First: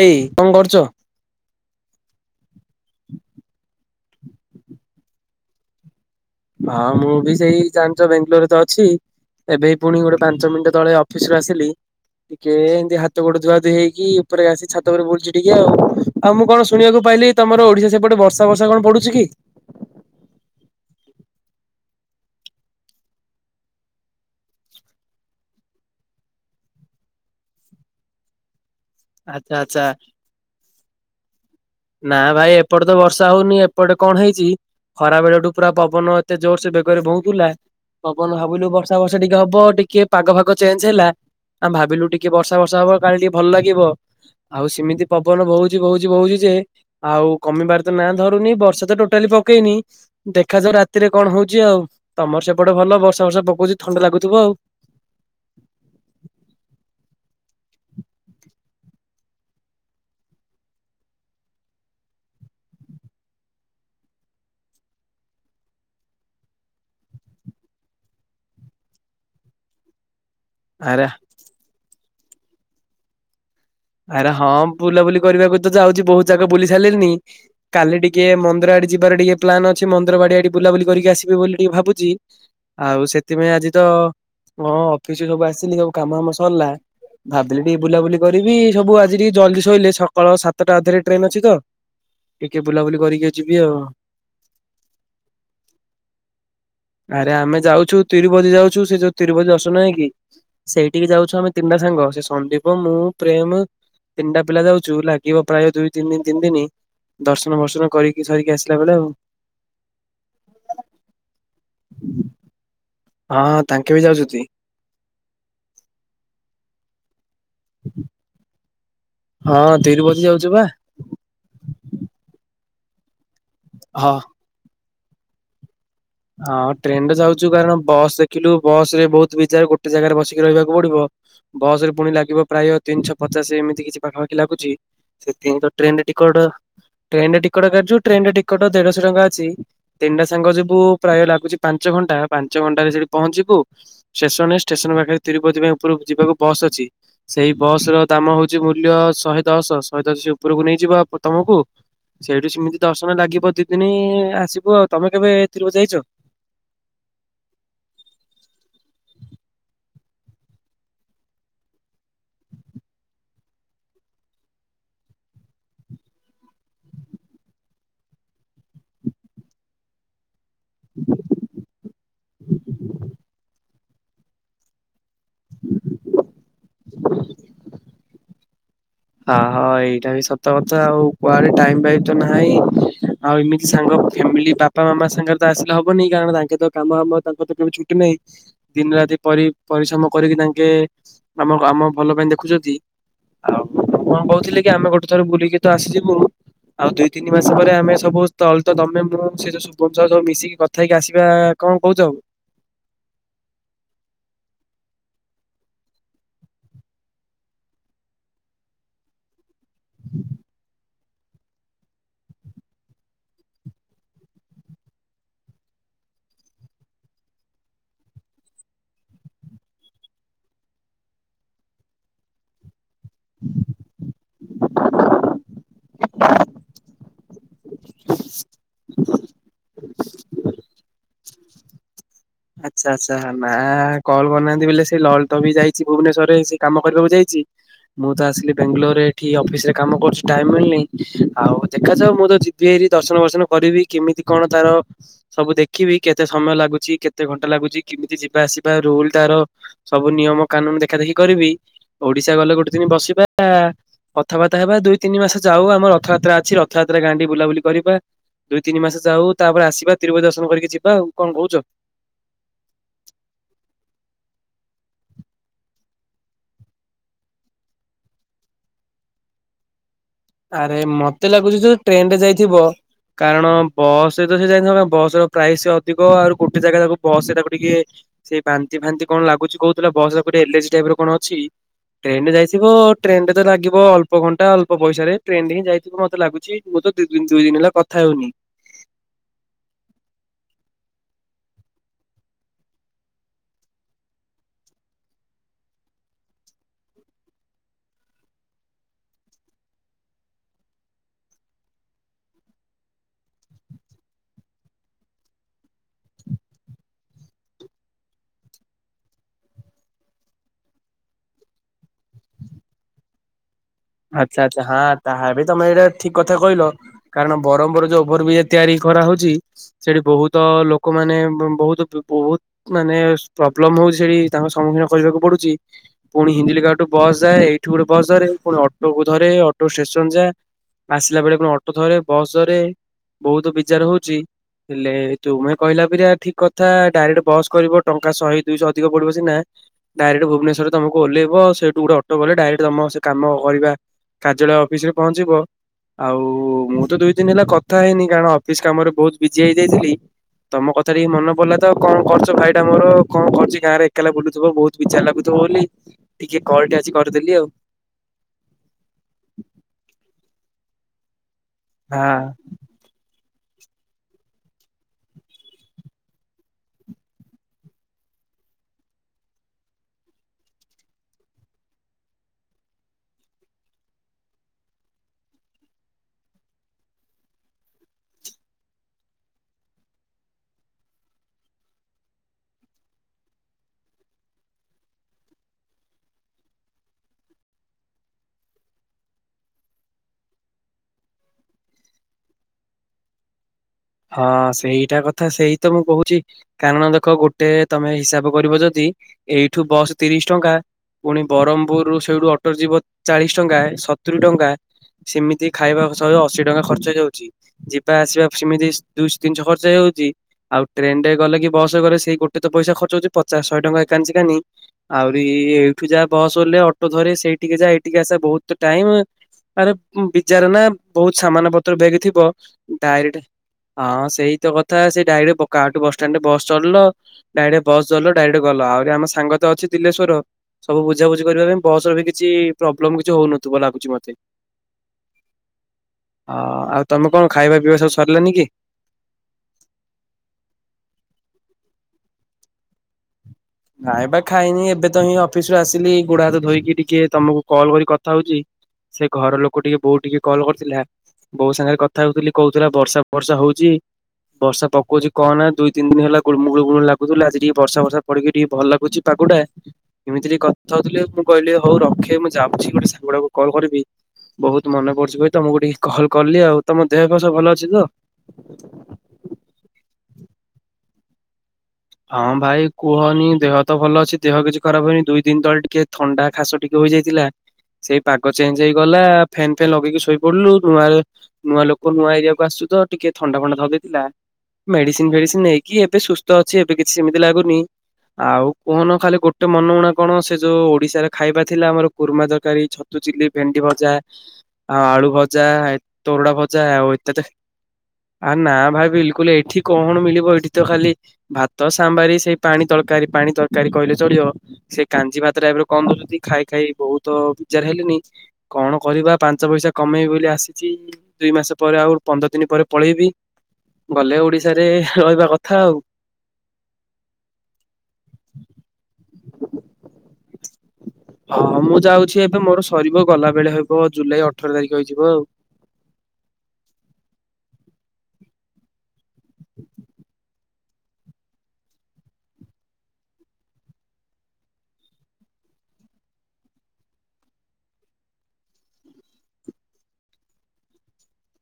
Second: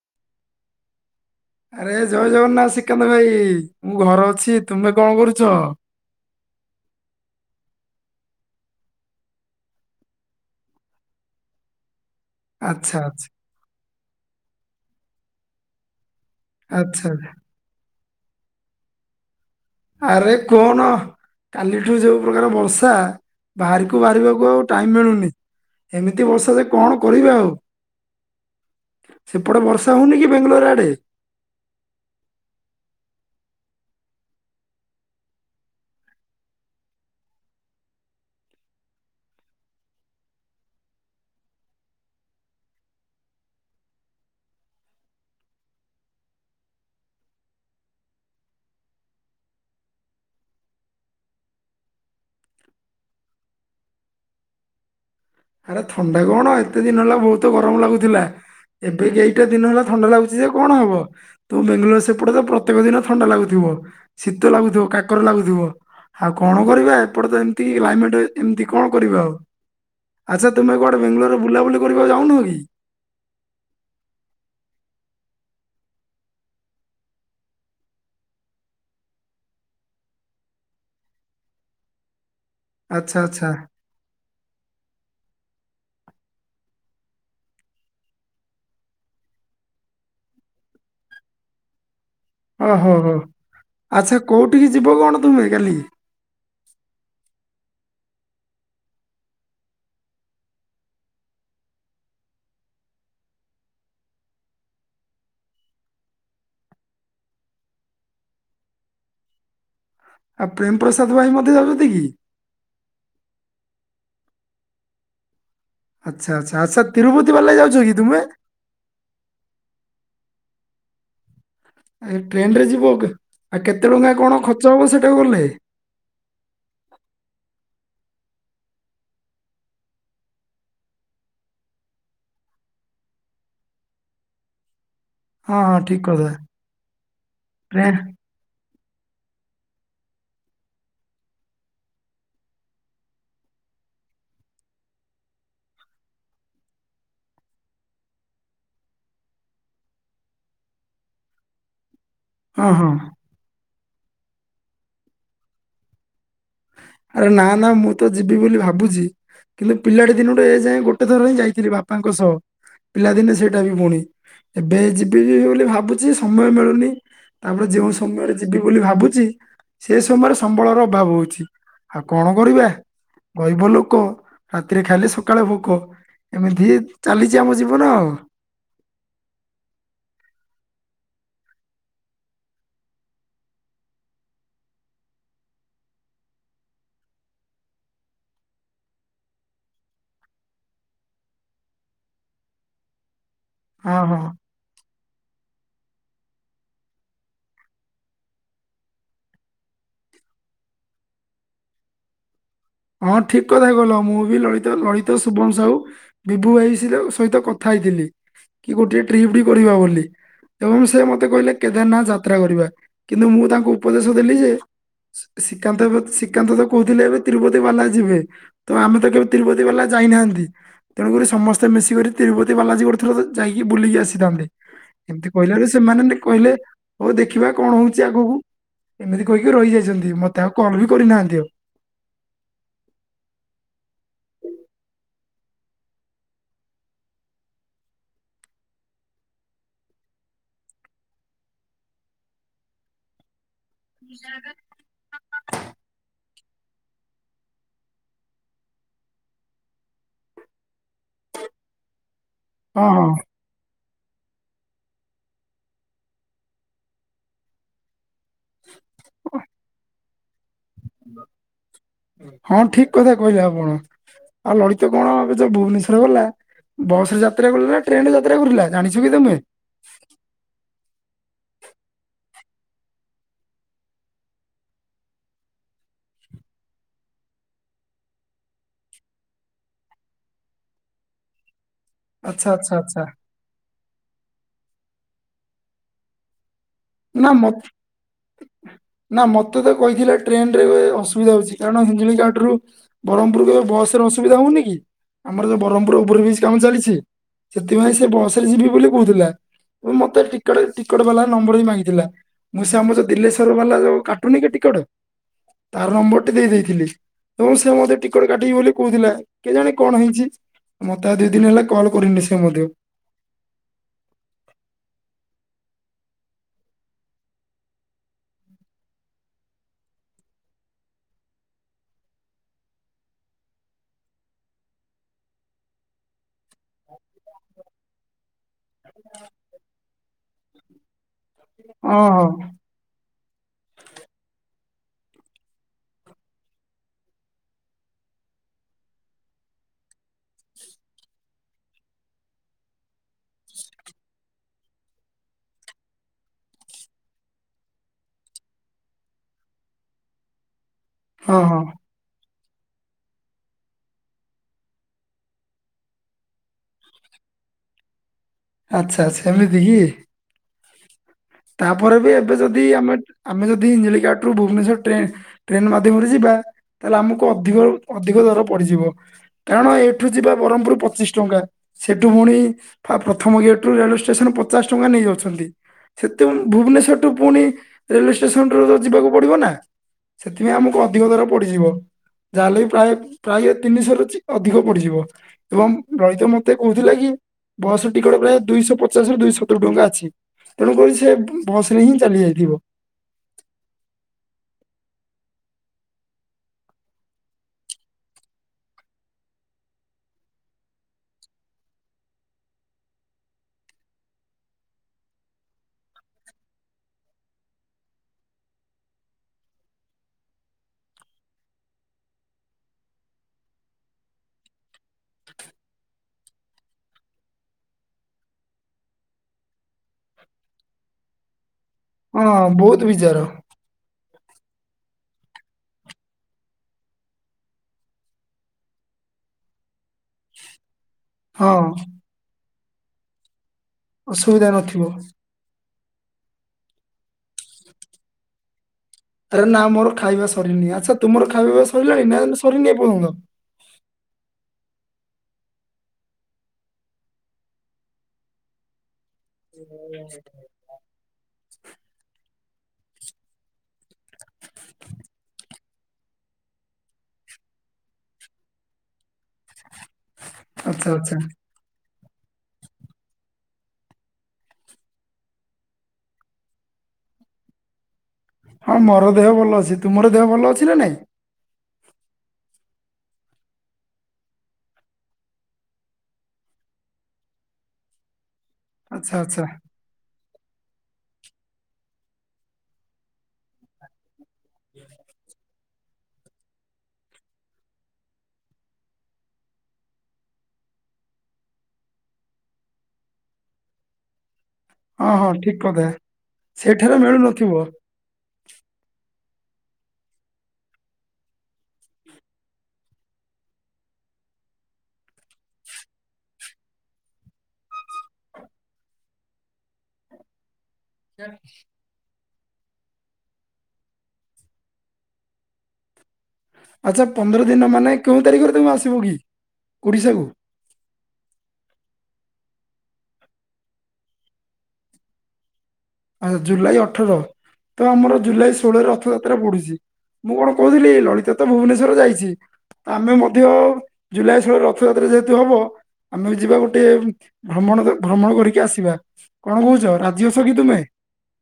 ଏଇ କଣ କରୁଚ? ଆରେ ଜୟ ଜଗନ୍ନାଥ ଶ୍ରୀକାନ୍ତ ଭାଇ ମୁଁ ଘର ଅଛି ତୁମେ କଣ କରୁଛ? ହଁ ମୁଁ ବି ସେଇ ଜାଣିଛ ବେଙ୍ଗାଲୋରରେ ତ ଅଛି। ଏବେ ପୁଣି ଗୋଟେ ପାଞ୍ଚ ମିନିଟ ତଳେ ଅଫିସୁ ଆସିଲି। ଟିକେ ଆଚ୍ଛା ଏମିତି ହାତ ଆଚ୍ଛା ଗୋଡେ ଧୁଆ ଧୁ ଇହେଇକି ଉପରେ ଆସି ଛାତ ଉପରେ ବୁଲୁଛି ଟିକେ ଆଉ। ଆଉ ମୁଁ କଣ ଶୁଣିବାକୁ ଆଚ୍ଛା ପାଇଲି ତମର ଓଡିଶା ସେପଟେ ବର୍ଷା ବର୍ଷା କଣ ପଡୁଛି କି? ଆରେ କଣ କାଲିଠୁ ଯୋଉ ପ୍ରକାର ବର୍ଷା ବାହାରକୁ ବାହାରିବାକୁ ଆଉ ଟାଇମ ମିଳୁନି। ଏମିତି ବର୍ଷା ଯେ କଣ କରିବି ଆଉ। ଆଛା ସେପଟେ ଆଛା ବର୍ଷା ହଉନି କି ବେଙ୍ଗଲୋର ଆଡେ ନା ଭାଇ ଏପଟେ ତ ବର୍ଷ ଷା ହଉନି ଏପଟେ କଣ ହେଇଛି ଖରା ବେଳଠୁ ପୁରା ପବନ ଏତେ ଜୋର ସେ ବେଗରେ ବହୁଥିଲା। ପବନ ଭାବିଲୁ ବର୍ଷା ବର୍ଷା ଟିକେ ହବ ଟିକେ ପାଗ ଫାଗ ଚେଞ୍ଜ ହେ ଆମେ ଭାବିଲୁ ଟିକେ ବର୍ଷା ବର୍ଷା ହବ କାଳେ ଟିକେ ଭଲ ଲାଗିବ। ଆଉ ସେମିତି ପବନ ବହୁଚି ବହୁଚି ବହୁଚି ଯେ ଆଉ କମିବାର ତ ନାଁ ଧରୁନି ବର୍ଷା ତ ଟୋଟାଲି ପ ପକେଇନି ଦେଖାଯାଉ ରାତିରେ କଣ ହୋଉଚି ଆଉ, ତମର ସେପଟେ ଭଲ ବର୍ଷା ବର୍ଷା ପକଉଚି ଥଣ୍ଡା ଲାଗୁଥିବ ଆଉ। ଆରେ ଥଣ୍ଡା କଣ ଏତେ ଦିନ ହେଲା ବୋହୁତ ଗରମ ଲାଗୁଥିଲା। ଏବେ କି ଏଇଟା ଦିନ ହେଲା ଥଣ୍ଡା ଲାଗୁଚି ଯେ କଣ ହବ ତୁ ବାଙ୍ଗଲୋର ସେପଟେ ତ ପ୍ରତ୍ୟେକ ଦିନ ଥଣ୍ଡା ଲାଗୁଥିବ। ଶୀତ ଲାଗୁଥିବ କାକର ଲାଗୁଥିବ। ଆଉ କଣ କରିବା ଏପଟେ ତ ଏମିତି କ୍ଲାଇମେଟ ଏମିତି କଣ କରିବା ଆଉ? ଆଚ୍ଛା ତୁମେ କୁଆଡେ ଆରେ ବାଙ୍ଗଲୋରରେ ବୁଲାବୁଲି କରିବାକୁ ଯାଉନ କି? ଆରେ ହଁ ବୁଲାବୁଲି କରିବାକୁ ତ ଯାଉଛି ବୋହୁତ ଯକ ବୁଲି ସାରିଲଣିି କାଲି ଟିକେ ମନ୍ଦିର ଆ ଡି ଯିବାର ଟିକେ ପ୍ଲନ୍ ଅଛି ମନ୍ଦରବାଡି ଆଡି ବୁଲାୁଲି କରିକି ଆସେ ବୋଲି ଟିକେ ଭାବୁଚି। ଆଉ ଆଚ୍ଛା ଆଚ୍ଛା ସେଥିପାଇଁ ଆଜି ତ ହଁ ଅଫିସ ସବୁ ଆସି ସବୁ କାମ କାମ ସରିଲା ଭାବିଲି ଟିକେ ବୁଲାବୁଲି କରିବି ସବୁ ଆଜି ଜଲଦି ଶୋଇଲେ ସକାଳ ସାତଟା ଅଧୀରେ ଟ୍ରେନ ଅଛି ତ। ଟିକେ ଓ ହୋ ବୁଲାବୁଲି ହୋ କରିକି ଯିବି ଆଉ। ଆଚ୍ଛା କୋଉଠିକି ଯିବ କଣ ତୁମେ କାଲି? ଆରେ ଆମେ ଯାଉଚୁ ତିରୁପତି ଯାଉଚୁ, ସେ ଯୋଉ ତିରୁପତି ଦର୍ଶନ ନାହିଁ କି? ସେଇଠିକି ଯାଉଛୁ ଆମେ ତିନିଟା ସାଙ୍ଗ ସେ ସନ୍ଦୀପ ମୁଁ ପ୍ରେମ ତିନିଟା ପିଲା ଯାଉଚୁ, ଲାଗିବ ପ୍ରାୟ ଦୁଇ ତିନି ଦିନ ତିନି ଦିନ। ଦର୍ଶନ ବର୍ଶନ କରିକି ସରିକି ଆସିଲା ବେଳେ ଆଉ। ଆଉ ପ୍ରେମ ପ୍ରସାଦ ଭାଇ ମଧ୍ୟ ଯାଉଛନ୍ତି କି? ହଁଁ ତାଙ୍କେ ବି ଯାଉଚନ୍ତି। ଆଚ୍ଛା ଆଚ୍ଛା ଆଚ୍ଛା ତିରୁପତି ବାଲା ଯାଉଚ କି ତୁମେ? ଯାଉଚୁ ବା। ଏ ଟ୍ରେନ ରେ ଯିବ ଆଉ କେତେ ଟଙ୍କା ହଁ। କଣ ଖର୍ଚ୍ଚ ହବ ସେଟା ଗଲେ? ହଁ ଟ୍ରେନ୍ ଯାଉଚୁ କାରଣ ବସ୍ ଦେଖିଲୁ ବସ ରେ ବୋହୁତ ବିଚାର ଗୋଟେ ଜାଗାରେ ବସିକି ରହିବାକୁ ପଡିବ, ବସ ରେ ପୁଣି ଲାଗି ପ୍ରାୟ ତିନିଶହ ପଚାସ୍ ଏମିତି କିଛି ପାଖାଖି [unintelligible] ହଁ ସେଥିପାଇଁ ତ ହଁ ଠିକ ଟ୍ରେନରେ କଥା ଟିକଟ ଟ୍ରେନରେ ଟିକଟ କାଟଚୁ ଟ୍ରେନ ରେ ଟିକଟ ଦେଢଶହ ଟଙ୍କା ଅଛି ତିନିଟା ସାଙ୍ଗ ଯିବୁ ପ୍ରାୟ ଲାଗୁଚି ପାଞ୍ଚ ଘଣ୍ଟା ପାଞ୍ଚ ଘଣ୍ଟାରେ ସେଠି ପହଞ୍ଚିିବୁ ଷ୍ଟେସନରେ ଷ୍ଟେସନ ପାଖରେ ତିରୁପତି ପାଇଁ ଉପ ଯିବାକୁ ବସ୍ ଅଛି ସେଇ ବସ ର ଦାମ ହୋଉଚି ମୂଲ୍ୟ ଶହେ ଦଶ ଶହେ ଦଶ ଉପରକୁ ନେଇଯିବ। ତମକୁ ସେଇଠୁ ହଁ ସେମିତି ହଁ ଦର୍ଶନ ଲାଗିବ ଦି ଦିନି ଆସିବୁ ଆଉ ତମେ କେବେ ଏଥିରୁକୁ ଯାଇଚ? ଆରେ ନା ନା ମୁଁ ତ ଯିବି ବୋଲି ଭାବୁ କିନ୍ତୁ ପିଲାଟି ଦିନେ ଏ ଯାଏ ଗୋଟେ ଥର ହିଁ ଯାଇଥିଲି ବାପାଙ୍କ ସହ, ପିଲାଦିନେ ସେଇଟା ବି ପୁଣି। ଏବେ ଯିବି ଯିବି ବୋଲି ଭାବୁଚି ସମୟ ମିଳୁନି। ତାପରେ ଯୋଉଁ ସମୟରେ ଯିବି ବୋଲି ଭାବୁଚି ସେ ସମୟରେ ସମ୍ବଳର ଅଭାବ ହୋଉଚି ଆଉ କଣ କରିବା ଗରିବ ଲୋକ ରାତିରେ ଖାଇଲେ ସ ସକାଳେ ଭୋକ ଏମିତି ଚାଲିଚି ଆମ ଜୀବନ ଆଉ। ହଁ ହଁ ଏଇଟା ବି ସତ କଥା ଆଉ କୁଆଡେ ଟାଇମ ପାଇଁ ତ ନାହିଁ ଆଉ ଏମିତି ସାଙ୍ଗ ଫ୍ୟାମିଲି ବାପା ମାମା ସାଙ୍ଗରେ ତ ଆସିଲେ ହବନି କାରଣ ତାଙ୍କେ ତ କାମ ହାମ ତାଙ୍କ ତ କେବେ ଛୁଟି ନାହିଁ, ଦିନ ରା ପରି ପରିଶ୍ରମ କରିକି ତାଙ୍କେ ଆମ ଆମ ଭଲ ପାଇଁ ଦେଖୁଛନ୍ତି ଆ ହଁ ହଁ କଣ କହୁଥିଲେ କି ଆମେ ଗୋଟେ ଥର ବୁଲିକି ତୁ ଆସିଯିବୁ। ଆଉ ଦୁଇ ତିନି ମାସ ପରେ ଆମେ ସବୁ ତଳ ତ ଦମେ ମୁଁ ସେ ଯୋଉ ସୁ ସବୁ ମିଶିକି କଥା ହେଇକି ଆସି କଣ କୋହୁଚ ଆଉ? ହଁ ଠିକ କଥା ଗଲ ମୁଁ ବି ଲଳିତ ଲଳିତ ଶୁଭମ ସାହୁ ବିଭୁଇ [unintelligible] ସହିତ କଥା ଥିଲ କି ଗୋଟେ ଟ୍ରିପ ବି [unintelligible] ବୋଲି। ଏବଂ ସେ ମତେ କହିଲେ କେଦାରନାଥ ଯାତ୍ରା କରିବା, କିନ୍ତୁ ମୁଁ ତାଙ୍କୁ ଉପଦେଶ ଦେଲି ଯେ ଶ୍ରୀକାନ୍ତ ଶ୍ରୀକାନ୍ତ କହୁଥିଲେ ଏବେ ତିରୁପତି ସେଇ ବାଲା ଯିବେ ତ ଆମେ ତ କେବେ ତିରୁପତି ବାଲା ଯାଇନାହାନ୍ତି। ତେଣୁକରି ସମସ୍ତେ ମିଶିକରି ତିରୁପତି ବାଲାଜୀ ଗୋଟେ ଥର ଥରେ ଯାଇକି ବୁଲିକି ଆସିଥାନ୍ତେ। ଏମିତି କହିଲାରୁ ସେମାନେ ଯେ କହିଲେ ହଉ ଦେଖିବା କଣ ହଉଚି ଆଗକୁ। ଏମିତି କହିକି ରହିଯାଇଛନ୍ତି। ମୋତେ ଆଉ କଲ୍ ବି କରିନାହାନ୍ତି ଆଉ। ଆଚ୍ଛା ଆଚ୍ଛା ନା କଲ୍ କରିନାହାନ୍ତି ବୋଇଲେ ସେ ଲଲଟପି ଯାଇଚି। ଭୁବନେଶ୍ୱରରେ ସେ କାମ କରିବାକୁ ଯାଇଚି। ମୁଁ ତ ଆସିଲି ବେଙ୍ଗାଲୋରରେ ଏଠି ଅଫିସ୍ ରେ କାମ କରୁଛି ଟାଇମ୍ ମିଳନି। ଆଉ ଦେଖାଯାଉ ମୁଁ ତ ଯିବି ଏ ଦର୍ଶନ ବର୍ଶନ କରିବି କେମିତି କଣ ତାର ସବୁ ଦେଖିବି କେତେ ସମୟ ଲାଗୁଚି। କେତ ତେ ଘଣ୍ଟା ଲାଗୁଚି କେମିତି ଯିବା ଆସିବା ରୁଲ୍ ତାର ସବୁ ନିୟମ କାନୁନ ଦେଖା ଦେଖି କରିବି। ଓଡିଶା ଗଲେ ଗୋଟେ ଦିନ ହଁ ହଁ ବସିବା। କଥାବାର୍ତ୍ତା ହେବା ଦୁଇ ତିନି ମାସ ଯାଉ ଆମ ରଥଯାତ୍ରା ଅଛି। ରଥଯାତ୍ରା ଗାଁରେ ଟିକେ ବୁଲାବୁଲି କରିବା। ଦୁଇ ତିନି ମାସ ଯାଉ ତାପରେ ଆସିବା ତିରୁପତି ଦର୍ଶନ କରିକି ଯିବା ଆଉ କଣ କହୁଚ? ହଁ ଠିକ କଥା କହିଲେ ଆପଣ ଆଉ ଲଳିତ କଣ ଏବେ ଯୋଉ ଭୁବନେଶ୍ଵର ଗଲା। ବସ୍ ରେ ଯାତ୍ରା କଲା ନା ଟ୍ରେନ୍ ରେ ଯାତ୍ରା କରିଲା ଜାଣିଛ କି ତୋମେ? ଆରେ ମୋତେ ଲାଗୁଛି ଯୋଉ ଟ୍ରେନ୍ ରେ ଯାଇଥିବ। କାରଣ ବସ୍ ରେ ତ ସେ ଯାଇଥାନ୍ତା। ବସ୍ ର ପ୍ରାଇସ୍ ଅଧିକ ଆଉରି ଗୋଟେ ଜାଗା ତାକୁ ବସ୍ ରେ ତାକୁ ଟିକେ ସେ ବାନ୍ତି ଫାନ୍ତି କଣ ଲାଗୁଛି କହୁଥିଲା ବସ୍ ରେ ଗୋଟେ ଏଲାର୍ଜି ଟାଇପ୍ ର କଣ ଅଛି। ଟ୍ରେନ୍ ରେ ଆଚ୍ଛା ଯାଇଥିବ ଆଚ୍ଛା ଆଚ୍ଛା ଟ୍ରେନ୍ ରେ ତ ଲାଗିବ ଅଳ୍ପ ଘଣ୍ଟା ଅଳ୍ପ ପଇସାରେ ଟ୍ରେନ୍ ରେ ହିଁ ଯାଇଥିବ ମୋତେ ଲାଗୁଛି। ମୁଁ ତ ଦି ଦିନ ନା ଦୁଇ ଦିନ ମୋତ ହେଲା କଥା ହେଉନି। ନା ମୋତେ ତ କହିଥିଲା ଟ୍ରେନ୍ ରେ ଅସୁବିଧା ହଉଛି। କାରଣ ହିଞ୍ଜୁଳି କାଟରୁ ବରହମପୁର ଏବେ ବସ୍ ରେ ଅସୁବିଧା ହଉନି କି? ଆମର ଯୋଉ ବରହମପୁର ଉଭର ବ୍ରିଜ୍ କାମ ଚାଲିଛି। ସେଥିପାଇଁ ସେ ବସ୍ ରେ ଯିବି ବୋଲି କହୁଥିଲା। ଓ ମୋତେ ଟିକେଟ୍ ଟିକଟ୍ ବାଲା ନମ୍ବର୍ ବି ମାଗି ଥିଲା। ମୁଁ ସେ ଆମର ଦିଲେଶ୍ଵର ବାଲା ଯୋଉ କାଟୁନି କି ଟିକେଟ୍। ତାର ନମ୍ବର୍ ଟି ଦେଇ ଦେଇଥିଲି। ଏବଂ ସେ ମୋତେ ଟିକେଟ୍ କାଟିବି ବୋଲି କହୁଥିଲା କେ ଜାଣି କଣ ହେଇଛି। ମୋତେ ଆ, ଦି ଦିନ ହେଲା କଲ୍ କରିନି ସେ ମଧ୍ୟ। ଆଚ୍ଛା ଆଚ୍ଛା ହଁ ତାହାବି ତୋମେ ଏଇଟା ଠିକ୍ କଥା କହିଲ। କାରଣ ବରମପୁର ଯୋଉ ଓଭରବ୍ରିଜ୍ ତିଆରି କରାହଉଚି ସେଠି ବହୁତ ଲୋକ ମାନେ ବ- ବହୁତ ପ-ପହୁତ ମାନେ ସ-ପ୍ରୋବ୍ଲମ ହଉଚି ସେଠି ତାଙ୍କ ସମ୍ମୁଖୀନ କରିବାକୁ ପଡୁଚି। ପୁଣି ହିନ୍ଦିଲିକା ଠୁ ବସ୍ ଯାଏ। ଏଇଠୁ ଗୋଟେ ବସ୍ ଧରେ ପୁଣି ପୁଅକୁ ଧରେ ଅଟୋ ଷ୍ଟେସନ ଯା। ଆସିଲା ବେଳେ କଣ ଅଟୋ ଧରେ ହଁ ବସ୍ ଧରେ ବହୁତ ବିଜାର ହଉଚି। ହେଲେ ତୁମେ କହିଲ ପୁରା ଠିକ କଥା ଡାଇରେକ୍ଟ ବସ୍ କରିବ ଟଙ୍କା ଶହେ ଦୁଇଶହ ଅଧିକ ପଡ଼ିବ ସିନା ଡାଇରେକ୍ଟ ଭୁବନେଶ୍ୱରରେ ତୋମକୁ ଓହ୍ଲେଇବ। ସେଇଠୁ ଗୋଟେ ଅଟୋ କଲେ ଡାଇରେକ୍ଟ ତୋମ ସେ କାମ କରିବା କାର୍ଯ୍ୟାଳୟ ଅଫିସ୍ ରେ ପହଞ୍ଚିବ। ଆଉ ମୁଁ ତ ଦୁଇ ଦିନ ହେଲା କଥା ହେଇନି କାରଣ ଅଫିସ୍ କାମରେ ବହୁତ ବିଜି ହେଇଯାଇଥିଲି। ତୋମ କଥା ଟିକେ ମନେ ହଁ ପଡ଼ିଲା ହଁ ତ ଆଉ କଣ କରୁଚ ଭାଇ? ଟା ମୋର କଣ କରୁଚି ଗାଁରେ ଏକେଲା ବୁଲୁଥୁବ ବହୁତ ବିଜାର ଲାଗୁଥୁବ ବୋଲି ଟିକେ କଲ୍ ଟା ଆଜି କରିଦେଲି ଆଉ। ଆଚ୍ଛା ସେମିତି କି? ତାପରେ ବି ହଁ। ଏବେ ଯଦି ଆମେ ଆମେ ଯଦି ହିଞ୍ଜିଲିକାଟରୁ ଭୁବନେଶ୍ୱର ଟ୍ରେ ଟ୍ରେନ୍ ମାଧ୍ୟମରେ ଯିବା ତାହେଲେ ଆମକୁ ଅଧିକ ଅଧିକ ଅଧିକ ଦର ପଡ଼ିଯିବ କାରଣ ଏଠୁ ଯିବା ବରହମପୁର ପଚିଶ ଟଙ୍କା। ସେଠୁ ପୁଣି ଫା ପ୍ର ଥମ ଗେଟ୍ ରୁ ରେଳୱେ ଷ୍ଟେସନ୍ ପଚାଶ ଟଙ୍କା ନେଇଯାଉଛନ୍ତି। ସେତେ ଉଁ, ଭୁବନେଶ୍ୱରଠୁ ପୁଣି ରେଲୱେ ଷ୍ଟେସନ୍ ରୁ ତ ଯିବାକୁ ପଡ଼ିବ ନା। ସେଥିପାଇଁ ଆମକୁ ଅଧିକ ଦର ପଡ଼ିଯିବ। ଯାହା ହେଲେ ବିି ପ୍ରାୟ ପ୍ରାୟ ତିନିଶହ ରୁ ଛି-ଅଧିକ ପଡ଼ିଯିବ। ଏବଂ ରୋହିତ ମୋତେ କହୁଥିଲା କି ବସ୍ ଟିକଟ୍ ପ୍ରାୟ ଦୁଇଶହ ପଚାଶରୁ ଦୁଇ ସତୁରି ଟଙ୍କା ଅଛି। ତେଣୁକରି ସେ ବସ୍ ରେ ହିଁ ଚାଲି ଯାଇଥିବ। ହଁ ସେଇଟା କଥା ସେଇ ତ ମୁଁ କହୁଚି କାରଣ ଦେଖ ଗୋଟେ ତୋମେ ହିସାବ କରିବ ଯଦି ଇ, ଏଇଠୁ ବସ୍ ତିରିଶ ଟଙ୍କା। ପୁଣି ବରମପୁରୁୁ ସେଇଠୁ ଅଟୋରେ ଯିବ ଚାଳିଶ ଟଙ୍କା ସତୁରି ଟଙ୍କା। ସେମିତି ଖାଇବା ସହେ ଅଶୀ ଟଙ୍କା ଖର୍ଚ୍ଚ ହେଇଯାଉଛି ଯିବା ଆସିବା ସେମିତି ଦୁଇଶହ ତିନିଶହ ଖର୍ଚ୍ଚ ହେଇଯାଉଚି ଆଉ ଟ୍ରେନ ଟାଏ ଗଲେ କି ବସରେ ଗଲେ ସେଇ ଗୋଟେ ତ ପଇସା ଖର୍ଚ୍ଚ ହଉଚି ପଚାଶ ଶହେ ଟଙ୍କା। ଏକାଞ୍ଚିକାନି ଆହୁରି ଏଇଠୁ ଯା ବସ ହେଲେ ଅଟୋ ଧରେ ସେଇଠିକି ଯା ଏଠିକି ଆଶା ବହୁତ ଟାଇମ ଉଁ ଆରେ ବିଚାର ନା ବହୁତ ସମାନ ପତ୍ର ବ୍ୟାଗ ହଁ ଥିବ ବହୁତ ବିଜାର ଡାଏରେକ୍ଟ ହଁ ସେଇ ତ କଥା ସେ ଡାଇରେକ୍ଟ ପକା କାଆଠୁ ବସଷ୍ଟାଣ୍ଡ୍ ରେ ବସ ଚଢ଼ିଲ ଡାଇରେକ୍ଟ ବସ ଧରିଲ ଡାଇରେକ୍ଟ ଗଲ ଆଉ ରେ ଆମ ସାଙ୍ଗ ତ ଅଛି ଦିଲେଶ୍ୱର ସବୁ ବୁଝାବୁଝି କରିବା ହଁ ପାଇଁ ବସ ର ବି କିଛି ପ୍ରୋବ୍ଲେମ କିଛି ହଉନ ଅସୁବିଧା ନଥିବ। ହ ଆଉ ତମେ କଣ ଖାଇବା ପିଇବା ସବୁ ସରିଲାନି କି? ଆରେ ନା ମୋର ଖାଇବା ସରିନି ଆଚ୍ଛା ତୁମର ଖାଇବା ପିଇବା ସଇଲାଣି ନା ସରିନି ଏ ପର୍ଯ୍ୟନ୍ତ? ନାଇଁ ବା ଖାଇନି ଏବେ ତ ହିଁ ଅଫିସ ରୁ ଆସିଲି ଗୋଡ଼ ହାତ ଧୋଇକି ଟିକେ ତମକୁ କଲ୍ କରି କି କଥା ହଉଚି। ସେ ଘର ଲୋକ ଟିକେ ବୋଉ ଟିକେ କଲ୍ କରିଥିଲା ବୋଉ ସାଙ୍ଗରେ କଥା ହଉଥିଲି କହୁଥିଲା ବର୍ଷା ଫର୍ଷା ହଉଚି। ବର୍ଷା ପକଉଚି କନା ଦୁଇ ତିନି ଦିନ ହେଲା ଗୁଳୁ ମୁଳୁ ଗୁଳୁ ଲାଗୁଥୁଲା ଆଜି ଟିକେ ବର୍ଷା ଫର୍ଷା ପଡ଼ିକି ଟିକେ ଭଲ ଲାଗୁଚି ପାଗୁଟା ଏମିତିରେ କଥା ଆଚ୍ଛା ହଉଥିଲେ ଆଚ୍ଛା ମୁଁ କଇଲି ହଉ ର। ରଖେ ମୁଁ ଯାଉଛି ଗୋଟେ ସାଙ୍ଗ ଗୁଡ଼ାକୁ କଲ୍ କରିବି। ବହୁତ ମନେ ପଡୁଛି ବେ ତମୁକୁ ଟିକେ କଲ୍ କଲି ଆଉ। ତମ ଦେହପାହା ସବୁ ଭଲ ଅଛି ତ? ହଁ ମୋର ଦେହ ଭଲ ଅଛି। ତୁମର ଦେହ ଭଲ ଅଛି ନା ନାଇଁ? ହଁ ଭାଇ କୁହନି ଦେହ ତ ଭଲ ଅଛି ଦେହ କିଛି ଖରାପ ହଇନି ଦୁଇ ଦିନ ତଳେ ଟିକେ ଥଣ୍ଡା ଖାସ ଟିକେ ହୋଇଯାଇଥିଲା ସେଇ ପାଗ ଚେଞ୍ଚ ହେଇଗଲା ଆଚ୍ଛା ଆଚ୍ଛା ଫେନ୍ ଫେନ୍ ଲଗେଇକି ଶୋଇ ପଡିଲୁ ନୂଆରେ ନୂଆ ଲୋକ ନୂଆ ଏରିଆକୁ ଆସୁ ତ ଟିକେ ଥଣ୍ଡା ଫଣ୍ଡା ଧରି ଦେଇେଥିଲା ମେଡିସିନ ଫେଡିସିନ ନେଇକି କି ଏବେ ସୁସ୍ଥ ଅଛି ଏବେ କିଛି ସେମିତି ଲାଗୁନି। ଆଉ କୋହୁନ ଖାଲି ଗୋଟେ ମନଉଣା କଣ ସେ ଯୋଉ ଓଡିଶାରେ ଖାଇବା ଥିଲା ଆମର କୁର୍ମା ତରକାରୀ, ଛତୁ ଚିଲି ଭେଣ୍ଡି ଭଜା। ହଁ ଆଳୁ ଭଜା, ତୋରଡ଼ା ଭଜା ଆଉ ସେଠାରେ ଏତେତ ମିଳୁନଥିବ ଆ ନା ଭାଇ ବିଲକୁଲ ଏଇ ଏଠି କଣ ମିଳିବ ଏଇଠି ତ ଖାଲି ଭାତ ସାମ୍ଭାରି ସେଇ ପାଣି ତରକାରୀ ପାଣି ତରକାରୀ କହିଲେ ଚଳିବ ସେଇ କାଞ୍ଜି ଭାତ ଟାଇପ ର କଣ ଦଉଚ ଯି ଖାଇ ଖାଇ ବହୁତ ବିଚାର ହେଲିଣିି କଣ କରିବା ପାଞ୍ଚ ପଇସା କମେଇବି ବୋଲି ଆସି ଚି ଦୁଇ ମାସ ପରେ ଆଉ ପନ୍ଦର ଦିନି ପରେ ପଳେଇବି ଗଲେ ଓଡିଶାରେ ରହିବା କଥା ଆଉ। ଆଚ୍ଛା ପନ୍ଦର ଦିନ ମାନେ କେଉଁ ତାରିଖରେ ତମେ ଆସିବ କି ଓଡିଶା କୁ? ହଁ ହଁ ମୁଁ ଯାଉଛି ଏବେ ମୋର ସରିବ ଗଲା ବେଳେ ହେବ ଜୁଲାଇ ଅଠର ତାରିଖ ହେଇଯିବ ଆଉ। ଆଚ୍ଛା ଜୁଲାଇ ଅଠର ତ ଆମର ଜୁଲାଇ ଷୋଳରେ ରଥଯାତ୍ରା ପଡୁଛି। ମୁଁ କଣ କହୁଥିଲି ଲଳିତ ତ ଭୁବୁନେଶ୍ଵର ଯାଇଛି। ଆମେ ମଧ୍ୟ ଜୁଲାଇ ଷୋଳ ରେ ରଥଯାତ୍ରା ଯେହେତୁ ହବ। ଆମେ ଯିବା ଗୋଟେ ଭ୍ରମଣ ଭ୍ରମଣ କରିକି ଆସିବା କଣ କହୁଛ ରାଜି ଅଛ କି ତୁମେ?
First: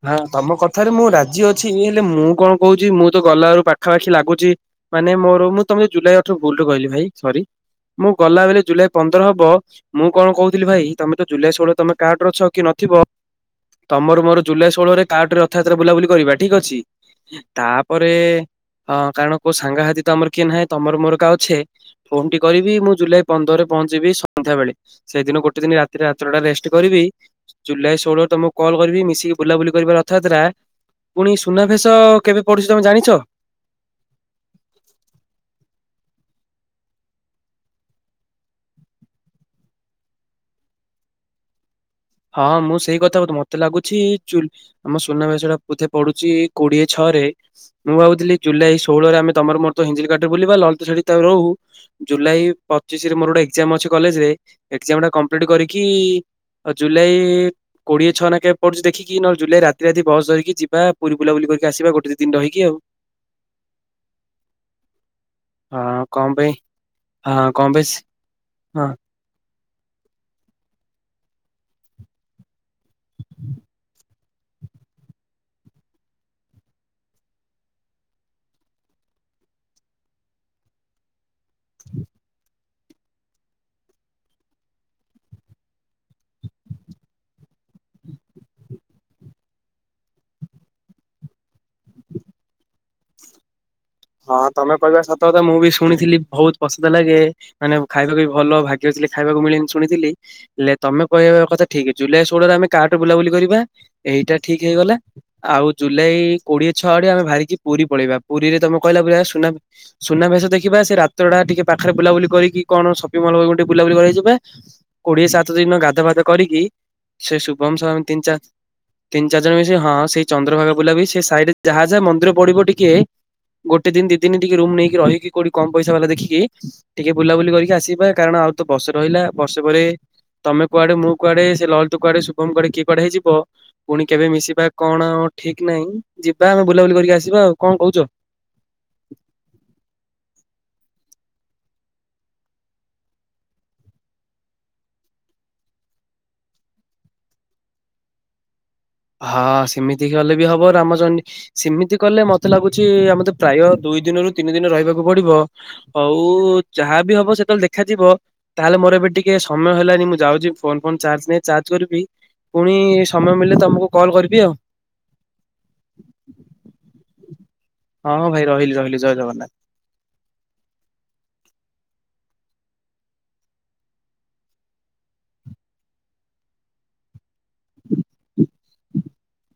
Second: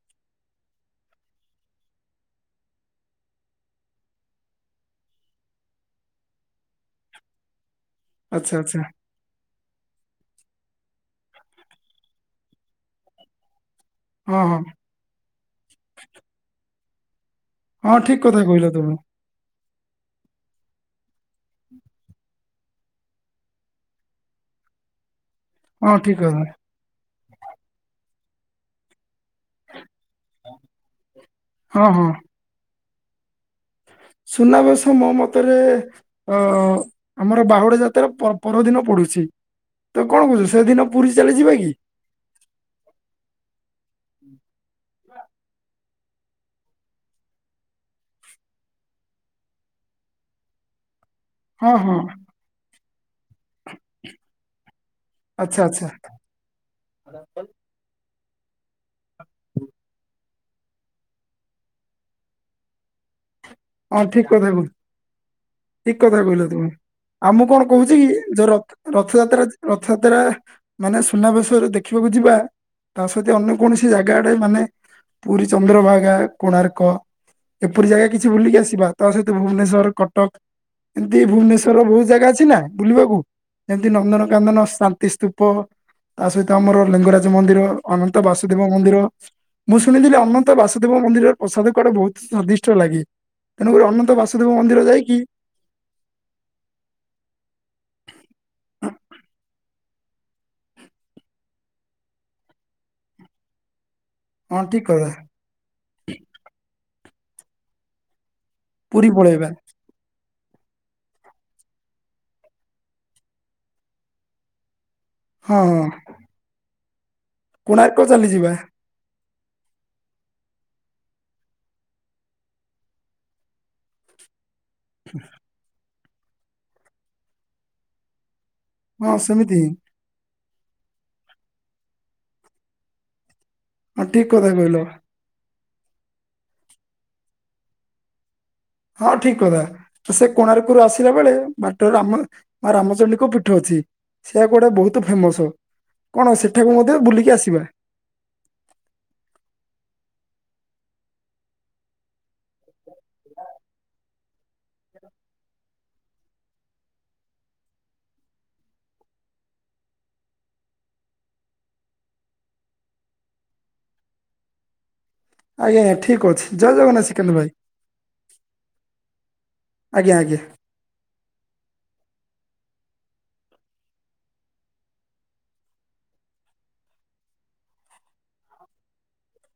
ହଁ ତମ କଥାରେ ମୁଁ ରାଜି ଅଛି ହେଲେ ମୁଁ କଣ କହୁଚି ମୁଁ ତ ଗଲାରୁ ପାଖାପାଖି ଲାଗୁଚି। ମାନେ ମୋର ମୁଁ ତମ ଜୁଲାଇ ଅଠର ଭୁଲୁ କହିଲି ଭାଇ ସରି। ମୁଁ ଗଲା ଆଚ୍ଛା ବେଳେ ଆଚ୍ଛା ଜୁଲାଇ ପନ୍ଦର ହବ ମୁଁ କଣ କହୁଥିଲି ଭାଇ ତମେ ତ ଜୁଲାଇ ଷୋଳ ତମେ କାର୍ଡରେ ଅଛ କି ନଥିବ ତମର ମୋର ହଁ ହଁ ଜୁଲାଇ ଷୋହଳରେ କାର୍ଟ ରେ ରଥଯାତ୍ରା ବୁଲାବୁଲି କରିବା ଠିକ ଅଛି। ହଁ ତାପରେ ଠିକ କଥା କହିଲ ଅ ତୁମେ କାରଣ କୋଉ ସାଙ୍ଗାହାତୀ ତ ଆମର କିଏ ନାହିଁ। ତମର ମୋର ଏକା ଅଛେ ଫୋନ ଟି କରିବି ମୁଁ ଜୁଲାଇ ପନ୍ଦରରେ ପହଞ୍ଚିବି ସନ୍ଧ୍ୟା ବେଳେ ସେଇଦିନ ଗୋ ଗୋଟେ ଦିନି ହଁ ରାତିରା ଠିକ ଥୋଡା କଥା ରେଷ୍ଟ କରିବି ଜୁଲାଇ ଷୋହଳରୁ ତମକୁ କଲ୍ କରିବି ମିଶିକି ବୁଲାବୁଲି କରିବାର ରଥଯାତ୍ରା ପୁଣି ହଁ ସୁନାଭେଶ ହଁ। କେବେ ପଡୁଛି ତମେ ଜାଣିଛ? ସୁନାବେଶ ମୋ ମତରେ ଅ ଆମର ବାହୁଡା ଯାତ୍ରା ପ-ପରଦିନ ପଡୁ ଛି ତ କଣ କହୁଛୁ ସେଦିନ ପୁରୀ ଚାଲି ଯିବା କି? ହଁ ମୁଁ ସେଇ କଥା କହୁଥିଲି। ମତେ ଲାଗୁଛି ଚୁଲ୍ ଆମ ସୁନାବେଶ ଟା ବୋଧେ ପଡ଼ୁଛି କୋଡ଼ିଏ ଛଅରେ ମୁଁ ଭାବୁଥିଲି ଜୁଲାଇ ଷୋହଳରେ ଆମେ ତମର ମୋର ତ ହିଞ୍ଜିଲି କାଠରେ ବୁଲିବା ଲଲେତ ସେଠି ତ ରହୁ ହଁ ହଁ ଜୁଲାଇ ପଚିଶରେ ମୋର ଗୋଟେ ଏଗଜାମ୍ ଅଛି କଲେଜ ରେ ଏଗଜାମ୍ ଟା କମ୍ପଲିଟ୍ ଆଚ୍ଛା କରିକି ଆଚ୍ଛା କି ଓ ଜୁଲାଇ କୋ କୋଏ ଛଅ ଟଙ୍କ କେେ ପଡୁ ଦେିକି ନହ ଜୁଲ ରାତି ବ ଧିକି ଯିବା, ପୁରୀ ବୁଲାୁ କରିକି ଆସ ଗୋଟେ ଦିନ ରହିି ଆଉ। [inaudible] ହଁ ଠିକ କଥା [unintelligible] ଠିକ ହଁ କଥା କଣ କହିଲ ପାଇଁ ତୁମେ, ଆଉ ମୁଁ ହଁ କଣ ପାଇଁ କହୁଛି କି ଯୋଉ ରଥ ହଁ। ରଥଯାତ୍ରା ରଥଯାତ୍ରା ମାନେ ସୁନାବେଶରେ ଦେଖିବାକୁ ଯିବା ତା ସହିତ ଅନ୍ୟ କୌଣସି ଜାଗାଡେ ମାନେ ପୁରୀ, ଚନ୍ଦ୍ରଭାଗା, କୋଣାର୍କ ଏପରି ଜାଗା କିଛି ବୁଲିକି ଆସିବା ତା ସହିତ ଭୁବନେଶ୍ୱର, କଟକ ଏମିତି ଭୁବନେଶ୍ୱରର ବହୁତ ଜାଗା ଅଛି ନା ବୁଲିବାକୁ- ଯେମତି ନନ୍ଦନକାନନ ଶାନ୍ତି ସ୍ତୂପ ତା ସହିତ ଆମର ଲିଙ୍ଗରାଜ ମନ୍ଦିର ଅନନ୍ତ ବାସୁଦେବ ମନ୍ଦିର ମୁଁ ଶୁଣିଥିଲି ଅନନ୍ତ ବାସୁଦେବ ମନ୍ଦିରର ପ୍ରସାଦ କୁଡା ବହୁତ ସ୍ଵାଦିଷ୍ଟ ଲାଗେ? ତେଣୁକରି ଅନନ୍ତ ହଁ ବାସୁଦେବ ତମେ ମନ୍ଦିର କହିବା ଯାଇକି ସତ କତ ମୁଁ ବି ଶୁଣିଥିଲି, ବହୁତ ପସନ୍ଦ ଲାଗେ ମାନେ ଖାଇବାକୁ ଭଲ ଭାଗ୍ୟ ଖାଇବାକୁ ମିଳେ ଶୁଣିଥିଲି ହେଲେ ତମେ କହିବା, କଥା ଠିକ ଜୁଲାଇ ଷୋଳରେ ଆମେ କାହାଠୁ ବୁଲାବୁଲି କରିବା ଏଇଟା ଠିକ ହଁ ହେଇଗଲା କଥା ଆଉ ଜୁଲାଇ କୋଡିଏ ଛଅ, ଆଡେ ଆମେ ବାହାରିକି ପୁରୀ ପଳେଇବା ପୁରୀରେ ତମେ କହିଲା ପୁରୀ ବ ସୁ ପଳେଇବା। ସୁନାବେଶ ଦେଖିବା ସେ ରାତ୍ରଟା ଟିକେ ପାଖରେ ବୁଲାବୁଲି, କରିକି କଣ ସପିଙ୍ଗ ମଲ୍ ଟେ ବୁଲାବୁଲି କରିଇଯିବା। କୋଡିଏ ସାତ ହଁ ଦିନ ହଁ ଗାଧବାଧ କରିକି ସେ ଶୁଭମ ଶାମ କୋଣାର୍କ ତିନି ଚ ଚାଲିଯିବା ତିନି ଜଣ ହଁ ସେଇ ଚନ୍ଦ୍ରଭାଗା ବୁଲା ବି, ସେଇଡରେ ଯାହା ଯାହା ମନ୍ଦିର ପଡିବ ଟିକେ ଗୋଟେ ଦିନ୍ ଦିଦିନ୍ ଟିକେ ରୁମ୍ ନେଇକି, ରହିି କୋଠି କମ୍ ପଇସା ବାଲା ଦେଇ ଦେଖିକି ଟିକେ ବୁଲାବୁଲି କରିକି ଆସିବା କାରଣ ଆଉ ତ ବର୍ଷେ ହଁ ରହିଲା ସେମିତି ବର୍ଷ ହିଁ ପରେ ତମେ କୁଆଡେ ମୁଁ କୁଆଡେ ସେ ଲଲ ତୁଆଡେ ସୁଭମ କିଏଡେଇିବ ହେଇଯିବ ହଁ ପୁଣି ଠିକ କେବେ କଥା ମିଶିବା କହିଲ କଣ ଠିକ ନାହିଁ ଯିବା ଆମେ ବୁଲାବୁଲି କରିକି ଆସିବା, ଆଉ କଣ କହୁଛ? ପାଖରୁ ଆସିଲା ବେଳେ ବାଟି ରାମ ମା ରାମଚଣ୍ଡୀଙ୍କ ପୀଠ ଅଛି। ସେଇୟା କୁଟେ ବହୁତ ଫେମସ କଣ ସେଠାକୁ ମଧ୍ୟ ବୁଲିକି ଆସିବା। [inaudible] ହଁ ସେମିତି ହେଲେ ବି ହବ ଆମ ଜ ସେମିତି କଲେ ମତେ ଲାଗୁଛି ଆମେ ତ ପ୍ରାୟ ଦୁଇ ଦିନରୁ ତିନି ଦିନ ରହିବାକୁ ପଡିବ ହଉ ଯାହାବି ହବ ସେତେବେଳେ ଦେଖାଯିବ, ତାହେଲେ ମୋର ଏବେ ଟିକେ ସମୟ ହେଲାନି ମୁଁ ଯାଉଛି ଫୋନ ଫୋନ୍ ଚାର୍ଜ ନାଇ ଚାର୍ଜ କରିବି ପୁଣି ସମୟ ମିଳିଲେ ତମକୁ କଲ କରିବି ଆଉ। ଆଜ୍ଞା ଆଜ୍ଞା ଠିକ୍ ଅଛି, ଜୟ ଜଗନ୍ନାଥ ଶ୍ରୀକାନ୍ତ ଭାଇ। ହଁ ହଁ ଭାଇ ରହିଲି ରହିଲି ଜୟ ଆଜ୍ଞା ଆଜ୍ଞା ଜଗନ୍ନାଥ। [inaudible]